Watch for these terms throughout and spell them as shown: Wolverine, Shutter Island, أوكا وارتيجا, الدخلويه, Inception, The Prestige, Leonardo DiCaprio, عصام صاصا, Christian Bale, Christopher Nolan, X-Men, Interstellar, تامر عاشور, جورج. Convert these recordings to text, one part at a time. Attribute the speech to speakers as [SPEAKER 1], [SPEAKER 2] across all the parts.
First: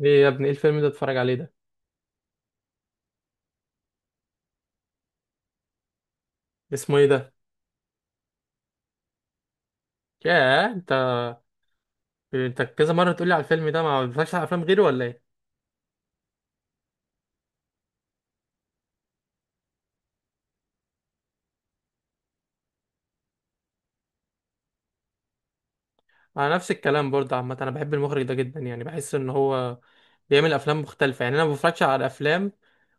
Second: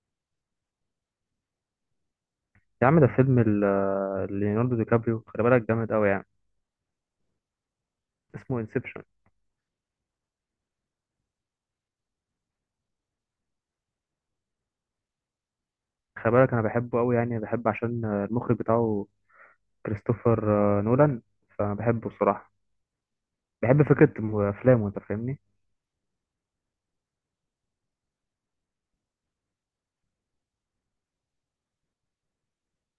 [SPEAKER 1] ايه يا ابني، ايه الفيلم ده اتفرج عليه ده؟
[SPEAKER 2] يا عم ده فيلم ليوناردو دي كابريو، خلي بالك جامد قوي يعني.
[SPEAKER 1] اسمه ايه ده؟
[SPEAKER 2] اسمه انسبشن.
[SPEAKER 1] ياه انت! انت كذا مره تقولي على الفيلم ده، ما بتفرجش على افلام غيره ولا ايه؟
[SPEAKER 2] خلي بالك انا بحبه قوي يعني، بحب عشان المخرج بتاعه كريستوفر نولان. فانا بحبه بصراحة. بحب فكرة افلامه. انت فاهمني؟
[SPEAKER 1] انا نفس الكلام برضه. عامه انا بحب المخرج ده جدا، يعني بحس ان هو بيعمل افلام مختلفه. يعني انا ما بفرجش على افلام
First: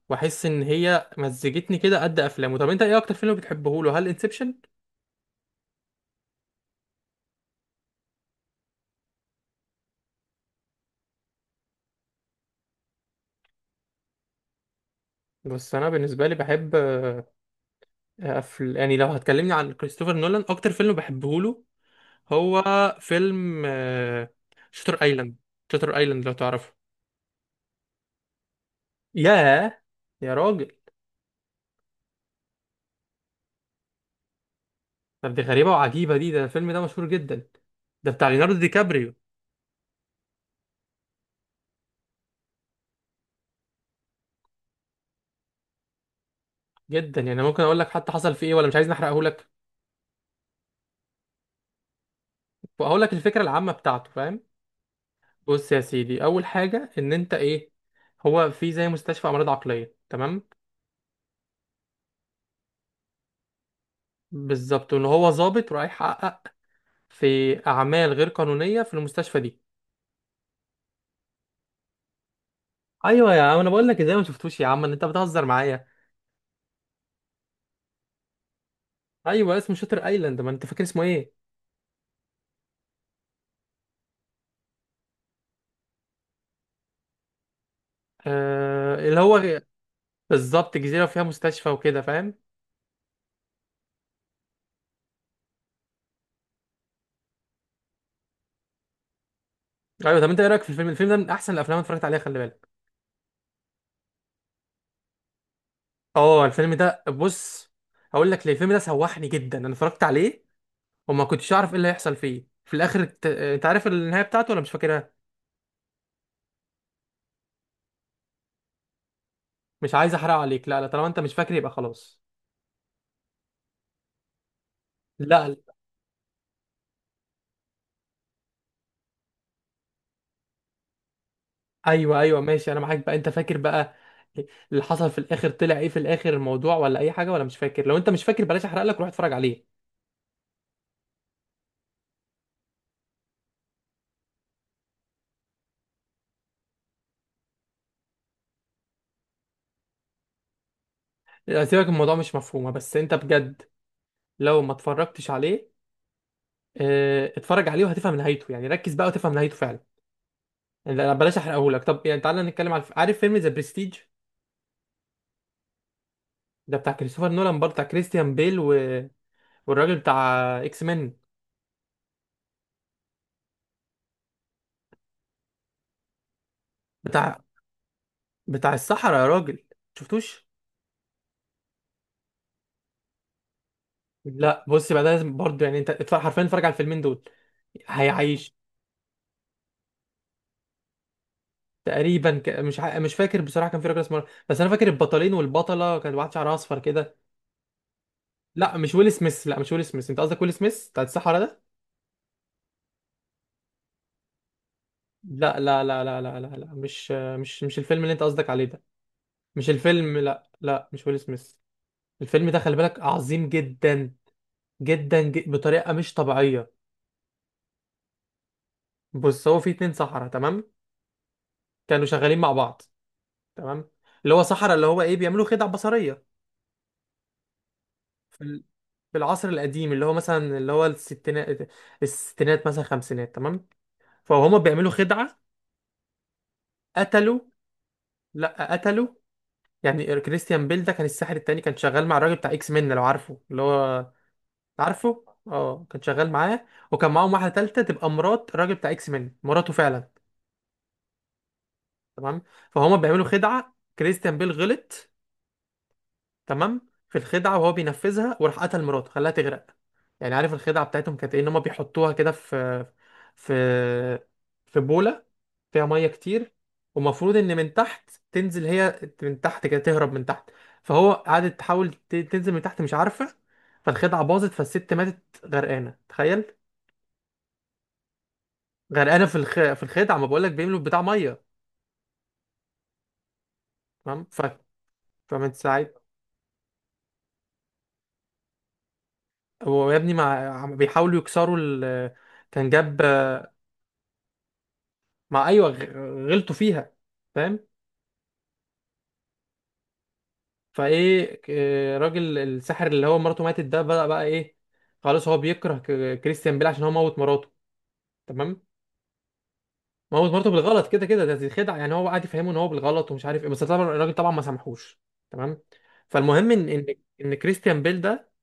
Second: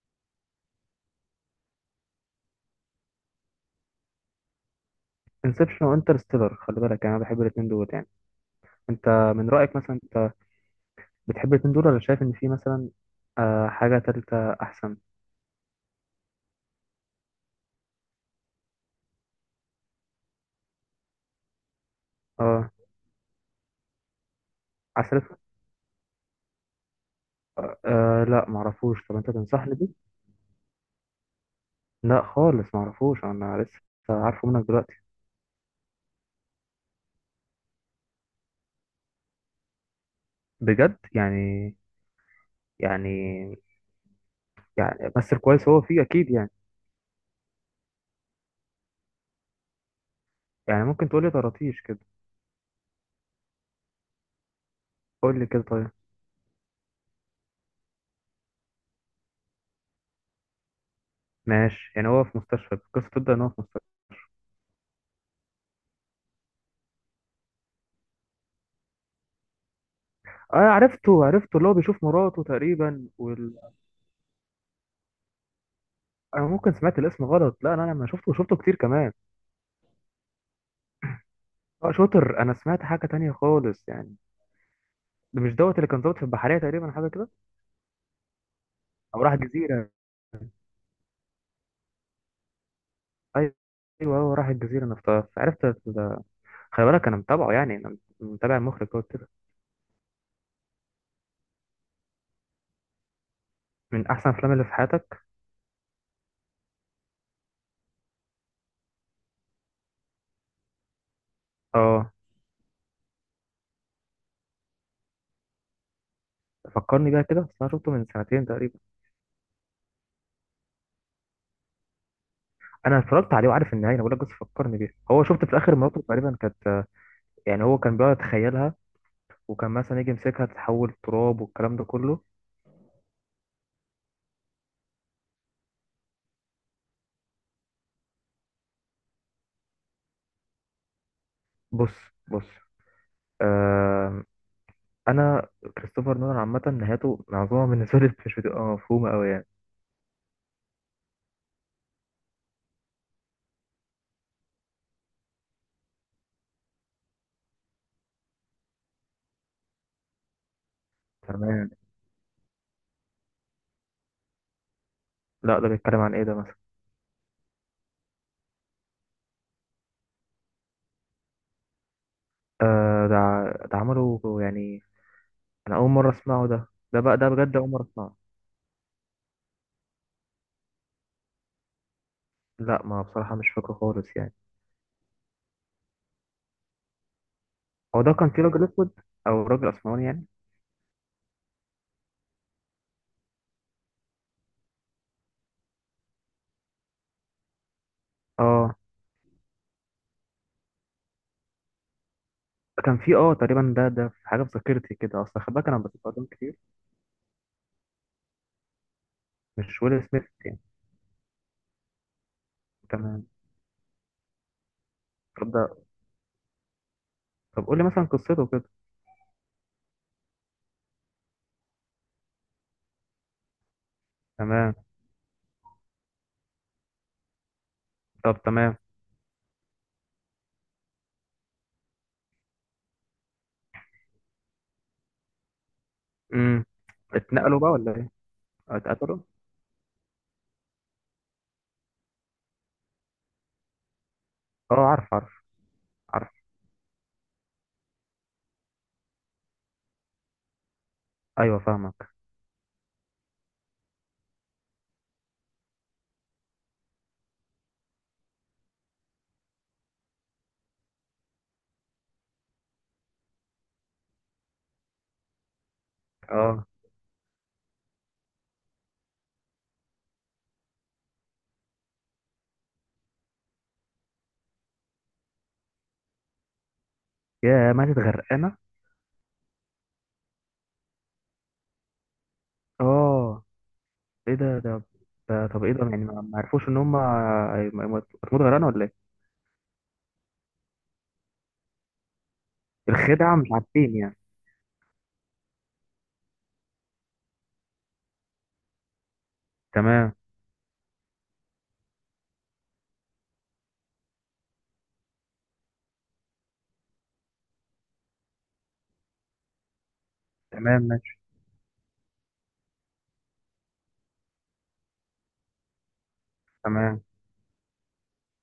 [SPEAKER 1] واحس ان هي مزجتني كده قد افلامه. طب انت ايه اكتر فيلم بتحبه له، هل انسبشن؟
[SPEAKER 2] انسبشن وانترستيلر، خلي بالك يعني انا بحب الاتنين دول يعني. انت، من رأيك مثلا، انت بتحب الاتنين دول ولا شايف ان في مثلا حاجة تالتة احسن؟
[SPEAKER 1] بس انا بالنسبه لي بحب يعني لو هتكلمني عن كريستوفر نولان، اكتر فيلم بحبه له هو
[SPEAKER 2] اه.
[SPEAKER 1] فيلم شتر
[SPEAKER 2] عسل
[SPEAKER 1] ايلاند.
[SPEAKER 2] اسود؟
[SPEAKER 1] شتر ايلاند، لو تعرفه؟
[SPEAKER 2] آه لا معرفوش، طب انت تنصحني
[SPEAKER 1] ياه!
[SPEAKER 2] بيه؟
[SPEAKER 1] يا راجل!
[SPEAKER 2] لا خالص معرفوش، انا لسه عارفه منك دلوقتي.
[SPEAKER 1] طب دي غريبة وعجيبة دي، ده الفيلم ده مشهور جدا، ده بتاع ليوناردو دي كابريو.
[SPEAKER 2] بجد يعني؟ يعني بس الكويس هو فيه اكيد يعني.
[SPEAKER 1] جدا يعني. ممكن اقول لك حتى حصل فيه ايه، ولا مش عايز احرقه لك؟
[SPEAKER 2] يعني ممكن تقولي طراطيش كده،
[SPEAKER 1] اقول لك الفكرة العامة بتاعته، فاهم؟
[SPEAKER 2] قول لي كده
[SPEAKER 1] بص يا
[SPEAKER 2] طيب.
[SPEAKER 1] سيدي، اول حاجة ان انت ايه، هو في زي مستشفى امراض عقلية، تمام؟
[SPEAKER 2] ماشي يعني، هو في مستشفى، القصه تبدا ان هو في مستشفى.
[SPEAKER 1] بالظبط، ان هو ظابط رايح يحقق في اعمال غير قانونية في المستشفى دي.
[SPEAKER 2] اه، عرفته عرفته، اللي هو بيشوف مراته تقريبا
[SPEAKER 1] ايوه يا عم، انا بقول لك! ازاي ما شفتوش يا عم، ان انت بتهزر معايا؟
[SPEAKER 2] انا ممكن سمعت الاسم غلط. لا انا لما شفته شفته كتير كمان.
[SPEAKER 1] ايوه، اسمه شاتر ايلاند. ما انت فاكر اسمه ايه؟
[SPEAKER 2] اه شاطر، انا سمعت حاجه تانية خالص يعني. ده مش دوت اللي كان ظابط في البحريه تقريبا، حاجه كده؟
[SPEAKER 1] آه، اللي
[SPEAKER 2] او راح
[SPEAKER 1] هو.
[SPEAKER 2] جزيره.
[SPEAKER 1] بالظبط، جزيره وفيها مستشفى وكده، فاهم؟
[SPEAKER 2] ايوه ايوه، هو راح الجزيره، انا افتكرت عرفت ده. خلي بالك انا متابعه يعني، انا متابع المخرج دوت كده.
[SPEAKER 1] ايوه. طب انت ايه رايك في الفيلم ده من احسن الافلام اللي اتفرجت عليها، خلي بالك.
[SPEAKER 2] من احسن افلام اللي في حياتك.
[SPEAKER 1] اه، الفيلم ده، بص هقول لك ليه الفيلم ده سوحني جدا. انا اتفرجت عليه وما كنتش اعرف ايه اللي
[SPEAKER 2] اه،
[SPEAKER 1] هيحصل فيه في الاخر. انت عارف النهايه بتاعته ولا مش فاكرها؟
[SPEAKER 2] فكرني بيها كده، بس انا شفته من سنتين تقريبا.
[SPEAKER 1] مش عايز احرق عليك. لا، لا، طالما انت مش فاكر يبقى خلاص.
[SPEAKER 2] انا اتفرجت عليه وعارف النهايه، انا بقول لك بس فكرني بيها. هو شفت
[SPEAKER 1] لا، لا.
[SPEAKER 2] في اخر مراته تقريبا كانت، يعني هو كان بيقعد يتخيلها، وكان مثلا يجي يمسكها تتحول تراب والكلام ده
[SPEAKER 1] ايوه،
[SPEAKER 2] كله.
[SPEAKER 1] ايوه ماشي، انا معاك بقى. انت فاكر بقى اللي حصل في الاخر؟ طلع ايه في الاخر الموضوع ولا اي حاجه؟ ولا مش فاكر؟ لو انت مش فاكر بلاش احرق لك، روح اتفرج عليه.
[SPEAKER 2] بص بص. آه. انا، كريستوفر نولان عامه نهايته معظمها بالنسبه لي مش بتبقى مفهومه قوي يعني.
[SPEAKER 1] آه، سيبك الموضوع مش مفهومه، بس انت بجد لو ما اتفرجتش عليه، اتفرج عليه وهتفهم نهايته. يعني ركز بقى وتفهم نهايته فعلا. يعني بلاش
[SPEAKER 2] تمام.
[SPEAKER 1] احرقهولك. طب يعني تعالى نتكلم على، عارف فيلم ذا برستيج؟
[SPEAKER 2] لا ده بيتكلم عن ايه ده مثلا؟
[SPEAKER 1] ده بتاع كريستوفر نولان برضه، بتاع كريستيان بيل والراجل بتاع اكس مان،
[SPEAKER 2] آه ده ده عمله يعني. انا اول مره اسمعه ده بقى ده
[SPEAKER 1] بتاع
[SPEAKER 2] بجد اول مره اسمعه.
[SPEAKER 1] بتاع الصحراء يا راجل. شفتوش؟
[SPEAKER 2] لا ما بصراحه مش فاكره خالص يعني.
[SPEAKER 1] لا، بص بقى، ده لازم برضه يعني. انت اتفرج، حرفيا اتفرج على الفيلمين دول،
[SPEAKER 2] هو ده كان فيه
[SPEAKER 1] هيعيش.
[SPEAKER 2] راجل اسود، او راجل اسمراني يعني.
[SPEAKER 1] تقريبا مش فاكر بصراحه، كان في راجل اسمه، بس انا فاكر البطلين والبطله، كان واحد شعرها اصفر كده.
[SPEAKER 2] اه،
[SPEAKER 1] لا، مش ويل سميث، لا مش ويل سميث، انت قصدك ويل سميث بتاع الصحراء ده.
[SPEAKER 2] كان في تقريبا، ده في حاجه في ذاكرتي كده، اصل خد
[SPEAKER 1] لا،
[SPEAKER 2] بالك انا
[SPEAKER 1] لا، لا،
[SPEAKER 2] بشوف
[SPEAKER 1] لا،
[SPEAKER 2] افلام
[SPEAKER 1] لا، لا،
[SPEAKER 2] كتير.
[SPEAKER 1] لا، مش الفيلم اللي انت قصدك عليه ده. مش
[SPEAKER 2] مش ويل
[SPEAKER 1] الفيلم،
[SPEAKER 2] سميث
[SPEAKER 1] لا،
[SPEAKER 2] يعني.
[SPEAKER 1] لا، مش ويل سميث. الفيلم ده خلي بالك
[SPEAKER 2] تمام.
[SPEAKER 1] عظيم جدا، جدا، جدا
[SPEAKER 2] طب ده،
[SPEAKER 1] بطريقة مش طبيعية.
[SPEAKER 2] طب قول لي مثلا قصته كده.
[SPEAKER 1] بص، هو في اتنين سحرة، تمام؟ كانوا شغالين مع بعض، تمام. اللي هو سحرة،
[SPEAKER 2] تمام.
[SPEAKER 1] اللي هو ايه، بيعملوا خدع بصرية
[SPEAKER 2] طب
[SPEAKER 1] في ال-
[SPEAKER 2] تمام.
[SPEAKER 1] في العصر القديم، اللي هو مثلا، اللي هو الستينات مثلا، خمسينات، تمام. فهما بيعملوا خدعة،
[SPEAKER 2] امم.
[SPEAKER 1] قتلوا.
[SPEAKER 2] اتنقلوا بقى ولا ايه؟
[SPEAKER 1] لا،
[SPEAKER 2] أو
[SPEAKER 1] قتلوا.
[SPEAKER 2] اتقتلوا؟
[SPEAKER 1] يعني كريستيان بيل ده كان الساحر التاني، كان شغال مع الراجل بتاع اكس مين، لو عارفه، اللي هو.
[SPEAKER 2] اه، عارف
[SPEAKER 1] عارفه،
[SPEAKER 2] عارف
[SPEAKER 1] اه كان شغال
[SPEAKER 2] عارف.
[SPEAKER 1] معاه. وكان معاهم واحده ثالثه، تبقى مرات الراجل بتاع اكس مان، مراته فعلا.
[SPEAKER 2] ايوه فاهمك.
[SPEAKER 1] تمام. فهما بيعملوا خدعه، كريستيان بيل غلط تمام في الخدعه، وهو بينفذها وراح قتل مراته، خلاها تغرق. يعني عارف الخدعه بتاعتهم كانت ايه؟ ان هما بيحطوها كده، في في بوله فيها ميه كتير.
[SPEAKER 2] اه.
[SPEAKER 1] ومفروض ان من تحت تنزل، هي من تحت كده تهرب من تحت. فهو قعدت تحاول تنزل من تحت، مش عارفه. فالخدعه باظت، فالست ماتت غرقانه، تخيل.
[SPEAKER 2] يا ماتت غرقانه.
[SPEAKER 1] غرقانه في الخدع ما بقولك، بيملوا بتاع ميه.
[SPEAKER 2] اه،
[SPEAKER 1] تمام
[SPEAKER 2] ايه ده؟ ده،
[SPEAKER 1] فمن
[SPEAKER 2] طب ايه ده
[SPEAKER 1] ساعتها.
[SPEAKER 2] يعني، ما عرفوش ان هم هتموت غرقانه ولا ايه؟
[SPEAKER 1] هو يا ابني عم بيحاولوا يكسروا كان جاب.
[SPEAKER 2] الخدعه مش عارفين يعني.
[SPEAKER 1] مع، ايوه غلطوا فيها، فاهم؟
[SPEAKER 2] تمام.
[SPEAKER 1] فايه راجل الساحر اللي هو مراته ماتت ده بقى ايه؟ خلاص هو بيكره كريستيان بيل عشان هو موت مراته. تمام. موت مراته
[SPEAKER 2] تمام
[SPEAKER 1] بالغلط كده
[SPEAKER 2] ماشي.
[SPEAKER 1] كده، دي خدعه، يعني هو قاعد يفهمه ان هو بالغلط ومش عارف ايه، بس طبعا الراجل طبعا ما سامحوش. تمام. فالمهم ان ان
[SPEAKER 2] تمام.
[SPEAKER 1] ان كريستيان بيل ده،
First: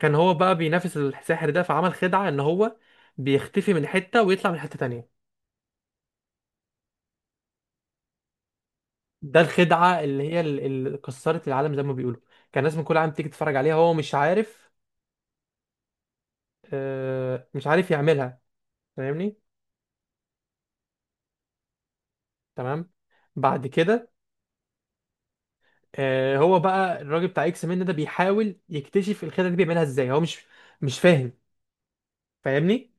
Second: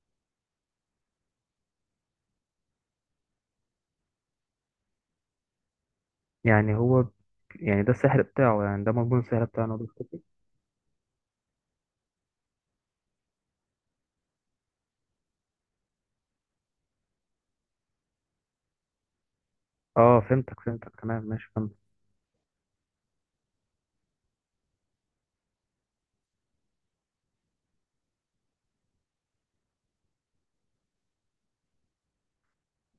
[SPEAKER 1] كان هو بقى بينافس الساحر ده، فعمل خدعة ان هو بيختفي من حتة ويطلع من حتة تانية.
[SPEAKER 2] يعني هو يعني ده السحر بتاعه يعني، ده مضمون
[SPEAKER 1] ده
[SPEAKER 2] السحر بتاعه إن هو
[SPEAKER 1] الخدعة
[SPEAKER 2] بيخطف.
[SPEAKER 1] اللي هي اللي كسرت العالم زي ما بيقولوا. كان الناس من كل عام تيجي تتفرج عليها، هو مش عارف، مش عارف يعملها، فاهمني؟
[SPEAKER 2] اه فهمتك فهمتك، تمام ماشي فهمت.
[SPEAKER 1] تمام. بعد كده، هو بقى الراجل بتاع اكس من ده بيحاول يكتشف الخدعة دي بيعملها ازاي، هو مش فاهم، فاهمني؟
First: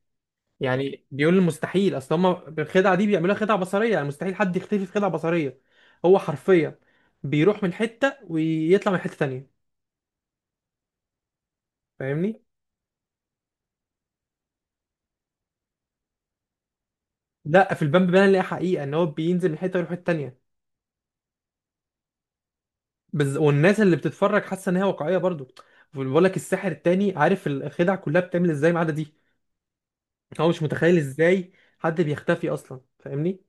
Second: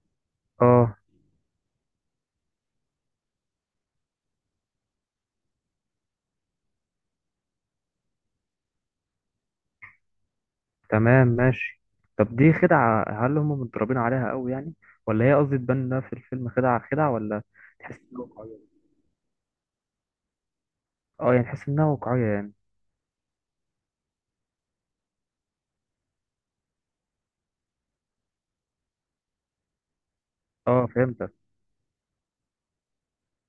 [SPEAKER 2] اه
[SPEAKER 1] يعني بيقول المستحيل، اصل هم الخدعه دي بيعملوها خدعه بصريه، يعني مستحيل حد يختفي في خدعه بصريه. هو حرفيا بيروح من حته ويطلع من حته تانية،
[SPEAKER 2] تمام ماشي. طب
[SPEAKER 1] فاهمني؟
[SPEAKER 2] دي خدعة، هل هم متدربين عليها قوي يعني، ولا هي، قصدي، تبان انها في الفيلم خدعة خدعة، ولا
[SPEAKER 1] لا، في
[SPEAKER 2] تحس
[SPEAKER 1] البامب
[SPEAKER 2] انها
[SPEAKER 1] بان، اللي هي
[SPEAKER 2] واقعية؟
[SPEAKER 1] حقيقه ان هو بينزل من حته ويروح الحته التانية.
[SPEAKER 2] اه يعني تحس انها واقعية يعني.
[SPEAKER 1] والناس اللي بتتفرج حاسه ان هي واقعيه برضو. بقول لك الساحر التاني عارف الخدع كلها بتعمل ازاي ما عدا دي. هو مش
[SPEAKER 2] اه
[SPEAKER 1] متخيل
[SPEAKER 2] فهمتك.
[SPEAKER 1] ازاي حد بيختفي اصلا، فاهمني؟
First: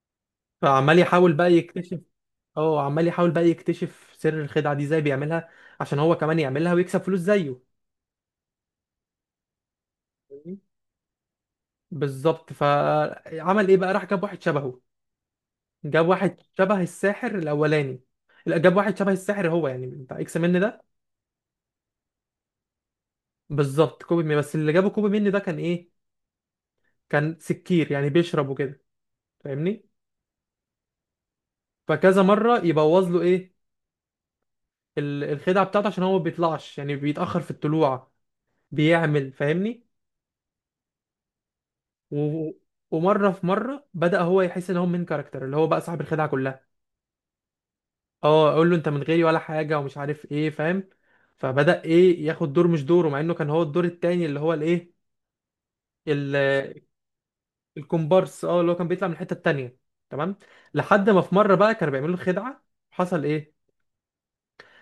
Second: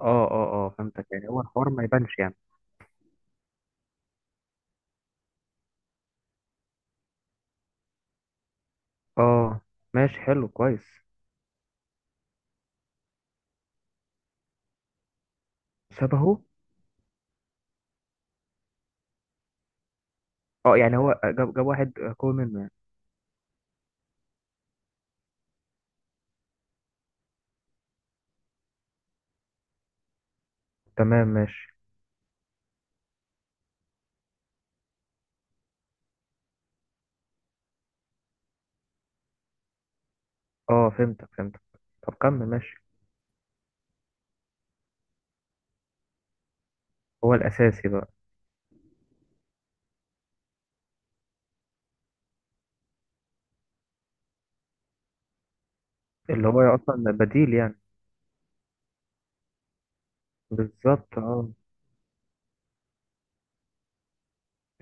[SPEAKER 2] اه اه اه
[SPEAKER 1] فعمال
[SPEAKER 2] فهمتك، يعني
[SPEAKER 1] يحاول
[SPEAKER 2] هو
[SPEAKER 1] بقى
[SPEAKER 2] الحوار ما
[SPEAKER 1] يكتشف،
[SPEAKER 2] يبانش يعني.
[SPEAKER 1] اه عمال يحاول بقى يكتشف سر الخدعه دي ازاي بيعملها، عشان هو كمان يعملها ويكسب فلوس زيه.
[SPEAKER 2] اه ماشي حلو كويس.
[SPEAKER 1] بالظبط، فعمل ايه بقى، راح جاب واحد شبهه. جاب واحد
[SPEAKER 2] شبهه.
[SPEAKER 1] شبه الساحر الاولاني. لا، جاب واحد شبه الساحر هو، يعني بتاع اكس من
[SPEAKER 2] اه
[SPEAKER 1] ده.
[SPEAKER 2] يعني هو جاب واحد قوي منه يعني.
[SPEAKER 1] بالظبط، كوبي مين. بس اللي جابه كوبي مين ده كان ايه، كان سكير يعني بيشرب وكده، فاهمني؟
[SPEAKER 2] تمام ماشي.
[SPEAKER 1] فكذا مره يبوظ له ايه، الخدعه بتاعته، عشان هو ما بيطلعش، يعني بيتاخر في الطلوع بيعمل، فاهمني؟
[SPEAKER 2] اه فهمتك فهمتك. طب كمل
[SPEAKER 1] و...
[SPEAKER 2] ماشي.
[SPEAKER 1] ومره في مره بدا هو يحس ان هو من كاركتر اللي هو بقى صاحب الخدعه كلها.
[SPEAKER 2] هو الأساسي بقى.
[SPEAKER 1] اه، اقول له انت من غيري ولا حاجه ومش عارف ايه، فاهم؟ فبدأ ايه، ياخد دور مش دوره، مع انه كان هو الدور التاني اللي هو الايه،
[SPEAKER 2] اللي هو
[SPEAKER 1] ال-
[SPEAKER 2] أصلا بديل يعني.
[SPEAKER 1] الكومبارس، اه اللي هو كان بيطلع من الحته التانيه. تمام. لحد
[SPEAKER 2] بالظبط
[SPEAKER 1] ما في
[SPEAKER 2] اه.
[SPEAKER 1] مره بقى كانوا بيعملوا خدعه، حصل ايه؟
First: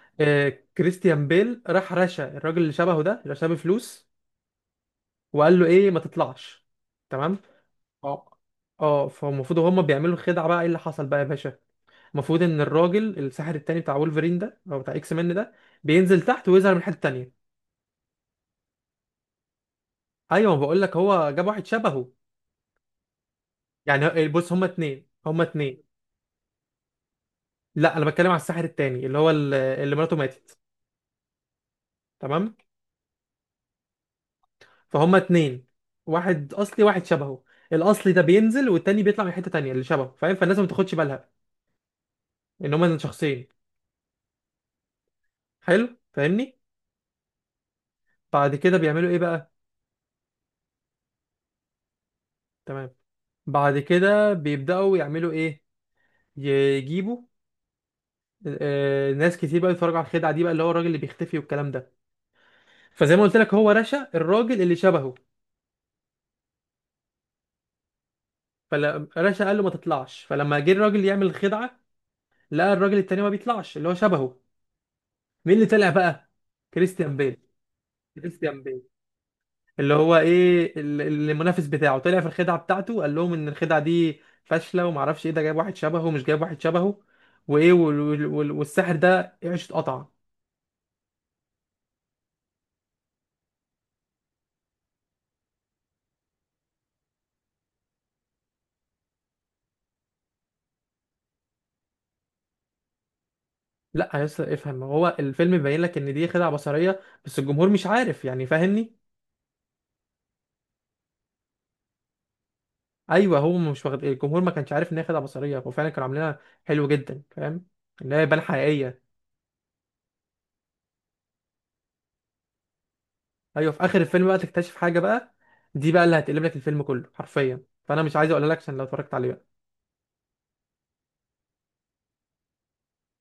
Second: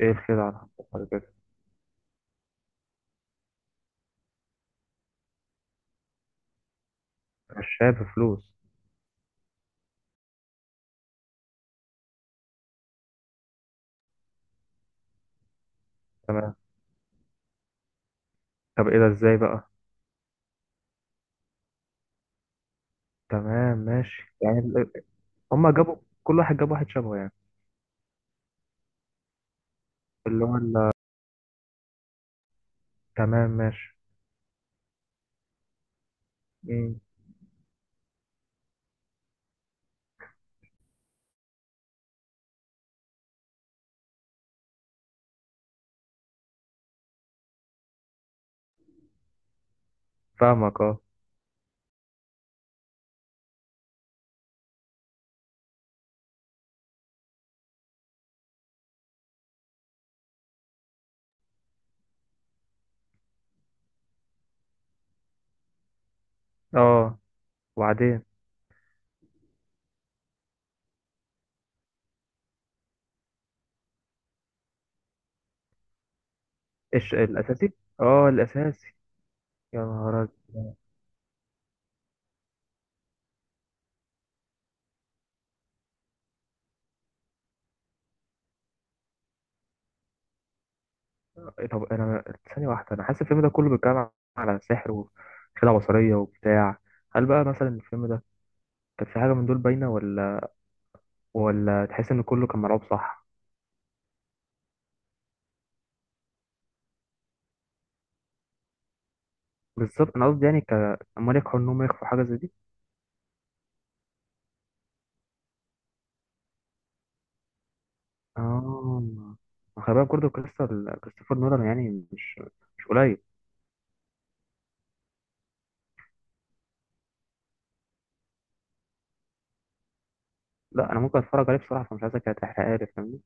[SPEAKER 2] ايه الخدعة
[SPEAKER 1] آه،
[SPEAKER 2] اللي
[SPEAKER 1] كريستيان
[SPEAKER 2] حصلت؟
[SPEAKER 1] بيل راح رشا الراجل اللي شبهه ده، اللي شبه، فلوس. وقال له ايه، ما تطلعش، تمام.
[SPEAKER 2] مشاها
[SPEAKER 1] اه،
[SPEAKER 2] بفلوس.
[SPEAKER 1] اه، فالمفروض هما بيعملوا خدعه، بقى ايه اللي حصل بقى يا باشا؟ المفروض ان الراجل الساحر التاني بتاع وولفرين ده، او بتاع اكس مان ده، بينزل تحت
[SPEAKER 2] تمام.
[SPEAKER 1] ويظهر من الحته التانيه.
[SPEAKER 2] طب ايه ده، ازاي بقى؟
[SPEAKER 1] ايوه، بقول لك هو جاب واحد شبهه.
[SPEAKER 2] تمام
[SPEAKER 1] يعني
[SPEAKER 2] ماشي،
[SPEAKER 1] بص، هما اتنين، هما
[SPEAKER 2] هما
[SPEAKER 1] اتنين.
[SPEAKER 2] جابوا، كل واحد جاب واحد شبهه يعني.
[SPEAKER 1] لا، انا بتكلم على الساحر التاني اللي هو اللي مراته
[SPEAKER 2] اللي هو
[SPEAKER 1] ماتت.
[SPEAKER 2] ال-
[SPEAKER 1] تمام.
[SPEAKER 2] تمام ماشي.
[SPEAKER 1] فهما اتنين، واحد اصلي
[SPEAKER 2] مم.
[SPEAKER 1] واحد شبهه. الاصلي ده بينزل، والتاني بيطلع من حته تانيه اللي شبهه، فاهم؟ فالناس ما تاخدش بالها ان هما شخصين، حلو، فاهمني؟ بعد كده بيعملوا ايه بقى؟
[SPEAKER 2] فاهمك اه.
[SPEAKER 1] تمام. بعد كده بيبداوا يعملوا ايه، يجيبوا ناس كتير بقى يتفرجوا على الخدعه دي بقى، اللي هو الراجل اللي بيختفي والكلام ده. فزي ما قلت لك، هو رشا الراجل اللي شبهه.
[SPEAKER 2] اه، وبعدين؟
[SPEAKER 1] فالرشا قال له ما تطلعش، فلما جه الراجل يعمل الخدعه، لقى الراجل التاني ما بيطلعش، اللي هو شبهه. مين اللي طلع بقى؟
[SPEAKER 2] ايش
[SPEAKER 1] كريستيان بيل.
[SPEAKER 2] الاساسي. اه
[SPEAKER 1] كريستيان بيل،
[SPEAKER 2] الاساسي. يا
[SPEAKER 1] اللي هو
[SPEAKER 2] نهار أبيض.
[SPEAKER 1] ايه، المنافس بتاعه، طلع في الخدعه بتاعته، قال لهم ان الخدعه دي فاشله وما اعرفش ايه، ده جايب واحد شبهه ومش جايب واحد شبهه وايه، والساحر ده عيشه قطع.
[SPEAKER 2] إيه؟ طب انا، ثانيه واحده، انا حاسس الفيلم ده كله بيتكلم على سحر وخدعه بصريه وبتاع. هل بقى مثلا الفيلم ده كان في حاجه من دول باينه، ولا تحس ان كله كان ملعوب صح؟
[SPEAKER 1] لا يا اسطى، افهم، هو الفيلم بيبين لك ان دي خدعه بصريه، بس الجمهور مش عارف، يعني فاهمني؟
[SPEAKER 2] بالظبط انا قصدي يعني ك امال ينجحوا انهم يخفوا حاجه زي دي؟
[SPEAKER 1] ايوه، هو مش واخد، الجمهور ما كانش عارف ان هي خدعه بصريه، هو فعلا كانوا عاملينها. حلو جدا، فاهم؟ ان هي بان حقيقيه.
[SPEAKER 2] اه خلي بالك برضه كريستوفر نولان يعني مش قليل.
[SPEAKER 1] ايوه، في اخر الفيلم بقى تكتشف حاجه بقى، دي بقى اللي هتقلب لك الفيلم كله حرفيا، فانا مش عايز اقول لك عشان لو اتفرجت عليه بقى.
[SPEAKER 2] لا انا ممكن اتفرج عليه بصراحه، فمش عايزك تحرقها لي فاهمني.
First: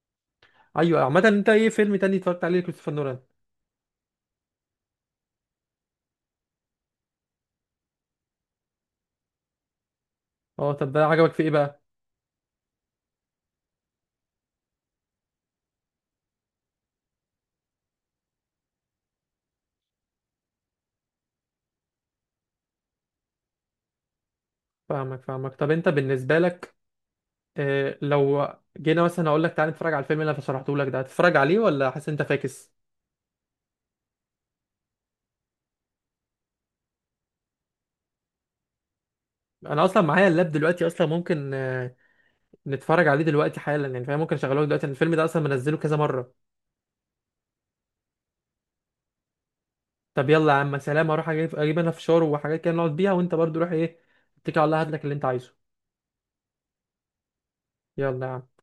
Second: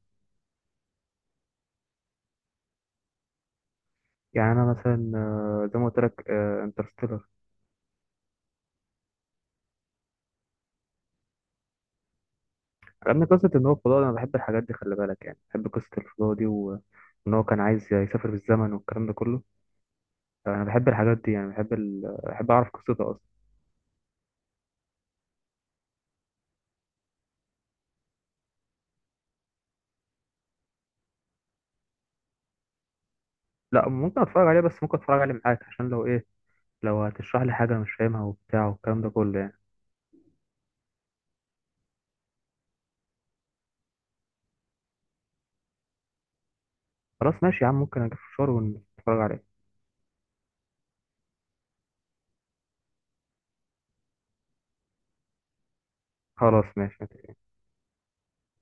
[SPEAKER 1] ايوه عامه، انت ايه فيلم تاني اتفرجت عليه كريستوفر نولان؟
[SPEAKER 2] يعني انا مثلا زي ما قلت لك انترستيلر.
[SPEAKER 1] اه، طب ده عجبك في ايه بقى؟
[SPEAKER 2] عجبني قصه ان هو فضاء، انا بحب الحاجات دي خلي بالك يعني، بحب قصه الفضاء دي وان هو كان عايز يسافر بالزمن والكلام ده كله. انا بحب الحاجات دي يعني، بحب بحب اعرف قصته اصلا.
[SPEAKER 1] فاهمك، فاهمك، طب انت بالنسبه لك، لو جينا مثلا، اقول لك تعالى نتفرج على الفيلم اللي انا شرحته لك ده، هتتفرج عليه ولا حاسس انت فاكس؟
[SPEAKER 2] لا ممكن اتفرج عليه، بس ممكن اتفرج عليه معاك، عشان لو ايه، لو هتشرح لي حاجه مش فاهمها وبتاع والكلام ده كله يعني.
[SPEAKER 1] انا اصلا معايا اللاب دلوقتي اصلا، ممكن نتفرج عليه دلوقتي حالا يعني، فاهم؟ ممكن اشغله لك دلوقتي لأن الفيلم ده اصلا منزله كذا مره.
[SPEAKER 2] خلاص ماشي يا عم، ممكن اجيب فشار ونتفرج عليه.
[SPEAKER 1] طب يلا يا عم. سلام، اروح اجيب انا فشار وحاجات كده نقعد بيها، وانت برضو روح ايه، اتكل على الله، هات لك اللي انت عايزه.
[SPEAKER 2] خلاص ماشي.
[SPEAKER 1] يلا يا عم.